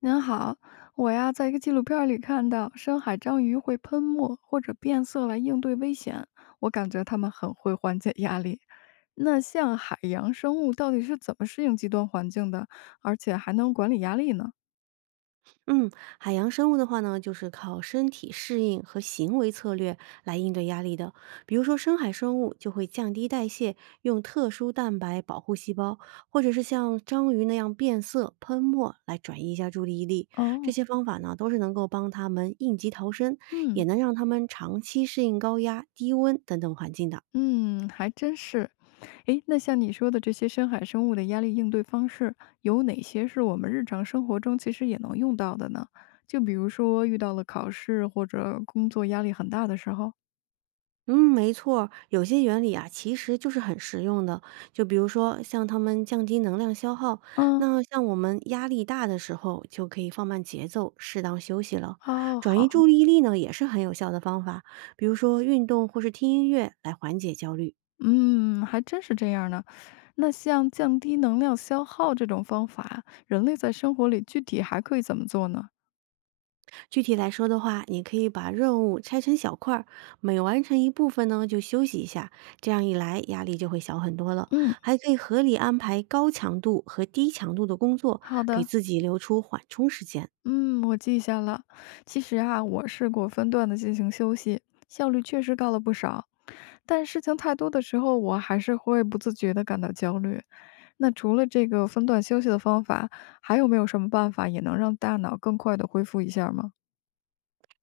您好，我呀，在一个纪录片儿里看到深海章鱼会喷墨或者变色来应对危险，我感觉它们很会缓解压力。那像海洋生物到底是怎么适应极端环境的，而且还能管理压力呢？嗯，海洋生物的话呢，就是靠身体适应和行为策略来应对压力的。比如说，深海生物就会降低代谢，用特殊蛋白保护细胞，或者是像章鱼那样变色、喷墨来转移一下注意力。这哦，些方法呢，都是能够帮它们应急逃生，也嗯能让它们长期适应高压、低温等等环境的。嗯，还真是。诶，那像你说的这些深海生物的压力应对方式，有哪些是我们日常生活中其实也能用到的呢？就比如说遇到了考试或者工作压力很大的时候，嗯，没错儿有些原理啊，其实就是很实用的。就比如说，像他们降低能量消耗，嗯。那像我们压力大的时候，就可以放慢节奏，适当休息了。哦，转移好，注意力呢，也是很有效的方法，比如说运动或是听音乐来缓解焦虑。嗯，还真是这样呢。那像降低能量消耗这种方法，人类在生活里具体还可以怎么做呢？具体来说的话，你可以把任务拆成小块儿，每完成一部分呢就休息一下，这样一来压力就会小很多了。嗯，还可以合理安排高强度和低强度的工作，好给的，自己留出缓冲时间。嗯，我记下了。其实啊，我试过分段的进行休息，效率确实高了不少。但事情太多的时候，我还是会不自觉的感到焦虑。那除了这个分段休息的方法，还有没有什么办法也能让大脑更快的恢复一下吗？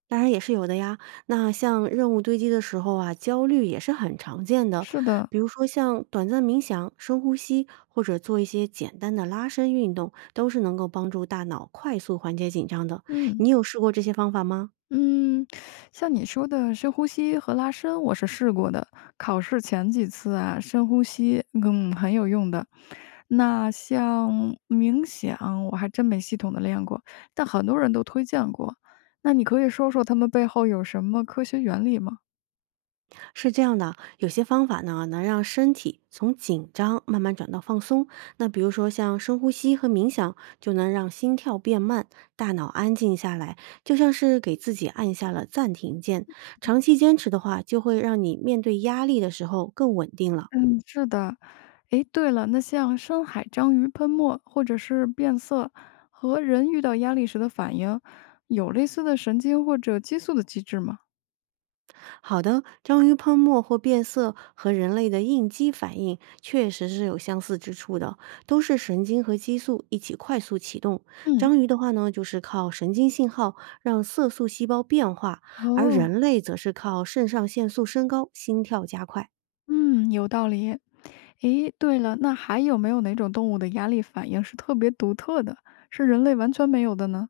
当然也是有的呀。那像任务堆积的时候啊，焦虑也是很常见的。是的，比如说像短暂冥想、深呼吸，或者做一些简单的拉伸运动，都是能够帮助大脑快速缓解紧张的。嗯。你有试过这些方法吗？嗯，像你说的深呼吸和拉伸，我是试过的。考试前几次啊，深呼吸，很有用的。那像冥想，我还真没系统的练过，但很多人都推荐过。那你可以说说他们背后有什么科学原理吗？是这样的，有些方法呢能让身体从紧张慢慢转到放松。那比如说像深呼吸和冥想，就能让心跳变慢，大脑安静下来，就像是给自己按下了暂停键。长期坚持的话，就会让你面对压力的时候更稳定了。嗯，是的，诶，对了，那像深海章鱼喷墨或者是变色和人遇到压力时的反应，有类似的神经或者激素的机制吗？好的，章鱼喷墨或变色和人类的应激反应确实是有相似之处的，都是神经和激素一起快速启动。嗯，章鱼的话呢，就是靠神经信号让色素细胞变化，而哦。人类则是靠肾上腺素升高，心跳加快。嗯，有道理。诶，对了，那还有没有哪种动物的压力反应是特别独特的，是人类完全没有的呢？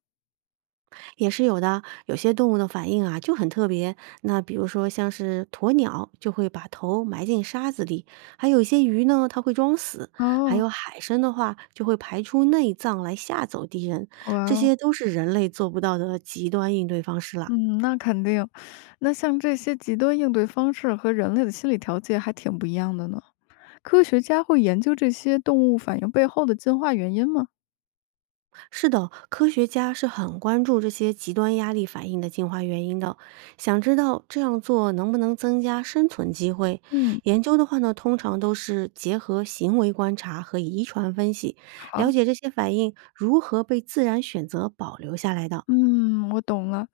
也是有的。有些动物的反应啊就很特别，那比如说像是鸵鸟就会把头埋进沙子里，还有一些鱼呢，它会装死，还哦，有海参的话就会排出内脏来吓走敌人，哇这哦，些都是人类做不到的极端应对方式啦。嗯，那肯定。那像这些极端应对方式和人类的心理调节还挺不一样的呢。科学家会研究这些动物反应背后的进化原因吗？是的，科学家是很关注这些极端压力反应的进化原因的，想知道这样做能不能增加生存机会。嗯，研究的话呢，通常都是结合行为观察和遗传分析，了好，解这些反应如何被自然选择保留下来的。嗯，我懂了。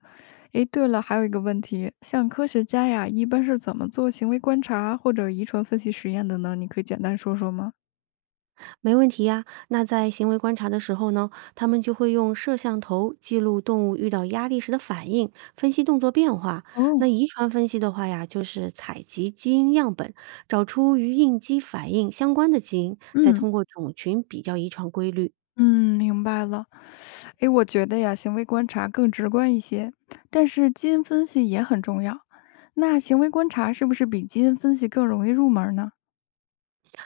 诶，对了，还有一个问题，像科学家呀，一般是怎么做行为观察或者遗传分析实验的呢？你可以简单说说吗？没问题呀。那在行为观察的时候呢，他们就会用摄像头记录动物遇到压力时的反应，分析动作变化。那哦，遗传分析的话呀，就是采集基因样本，找出与应激反应相关的基因，再嗯，通过种群比较遗传规律。嗯，明白了。诶，我觉得呀，行为观察更直观一些，但是基因分析也很重要。那行为观察是不是比基因分析更容易入门儿呢？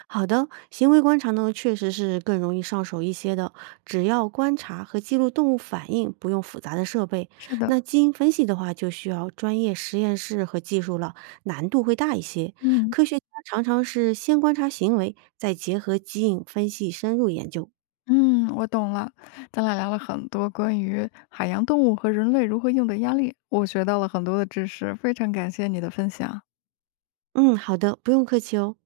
好的，行为观察呢，确实是更容易上手一些的。只要观察和记录动物反应，不用复杂的设备。是的，那基因分析的话，就需要专业实验室和技术了，难度会大一些。嗯科学家常常是先观察行为，再结合基因分析深入研究。嗯，我懂了。咱俩聊了很多关于海洋动物和人类如何应对压力，我学到了很多的知识，非常感谢你的分享。嗯，好的，不用客气哦。